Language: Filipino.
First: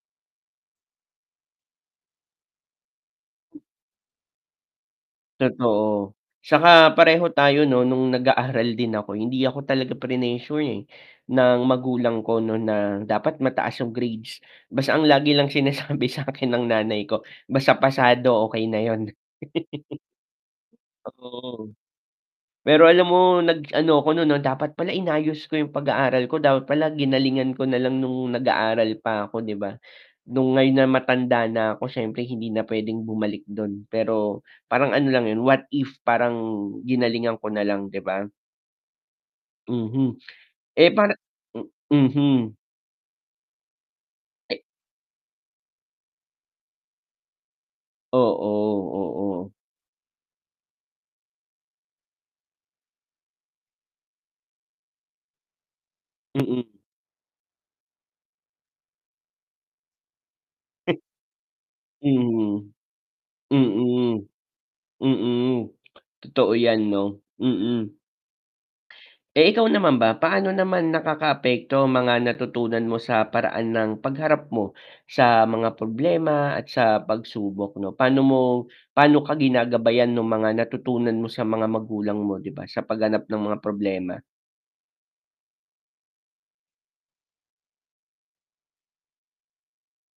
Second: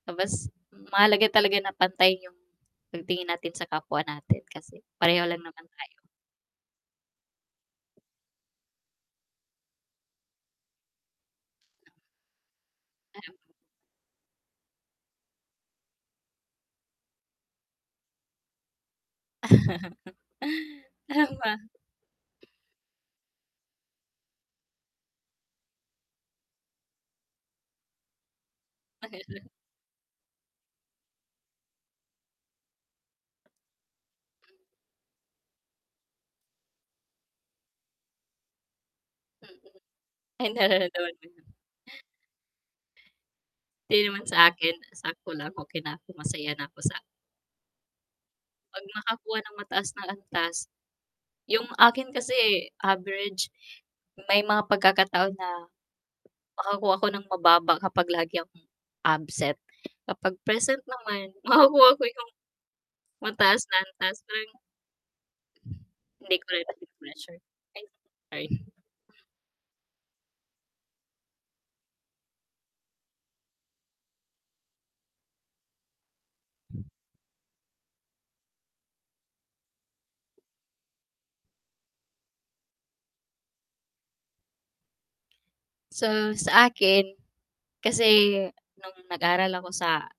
Ah, mas mahalaga talaga na pantay yung pagtingin natin sa kapwa natin kasi pareho lang naman tayo. Totoo, tsaka pareho tayo nun nung nag-aaral din ako, hindi ako talaga prinesure eh, ng magulang ko nun na dapat mataas yung grades, basta ang lagi lang sinasabi sakin ng nanay ko, basta pasado okey na yun. Tama. Oo, pero alam mo nag ano ako nun dapat pala inayos ko yung pag-aaral ko, dapat pala ginalingan ko nalang nung nag aaral pa ako di ba, nung ngayon na matanda na ako siyempre hindi na pwedeng bumalik dun pero parang ano lang yun, what if parang ginalingan ko nalang di ba? Mhm, Ay eh, parang nararamdamanmo yun. mhm. Hindi naman sa akin sakto lang. Okey na ako masaya na ako sa Oo, Pag nakakuha oo. ng mataas na antas, yung akin kasi eh, average, may mga pagkakataon na Mm. makakuha ako ng mababa kapag lagi akong absent kapag present naman makakuha ko yung, Mm. mataas na antas Mm, tuwing mm. Hindi ko Totoo rin yan 'no, nape-pressure, ay mm. sorry. Eh, ikaw naman ba, paano naman nakakaapekto ang mga natutunan mo sa paraan ng pagharap mo sa mga problema at sa pagsubok 'no? Paano mo, paano ka ginagabayan nung mga natutunan mo sa mga magulang mo di ba sa pagharap ng mga problema? So, sa akin kasi nung nag-aral ako sa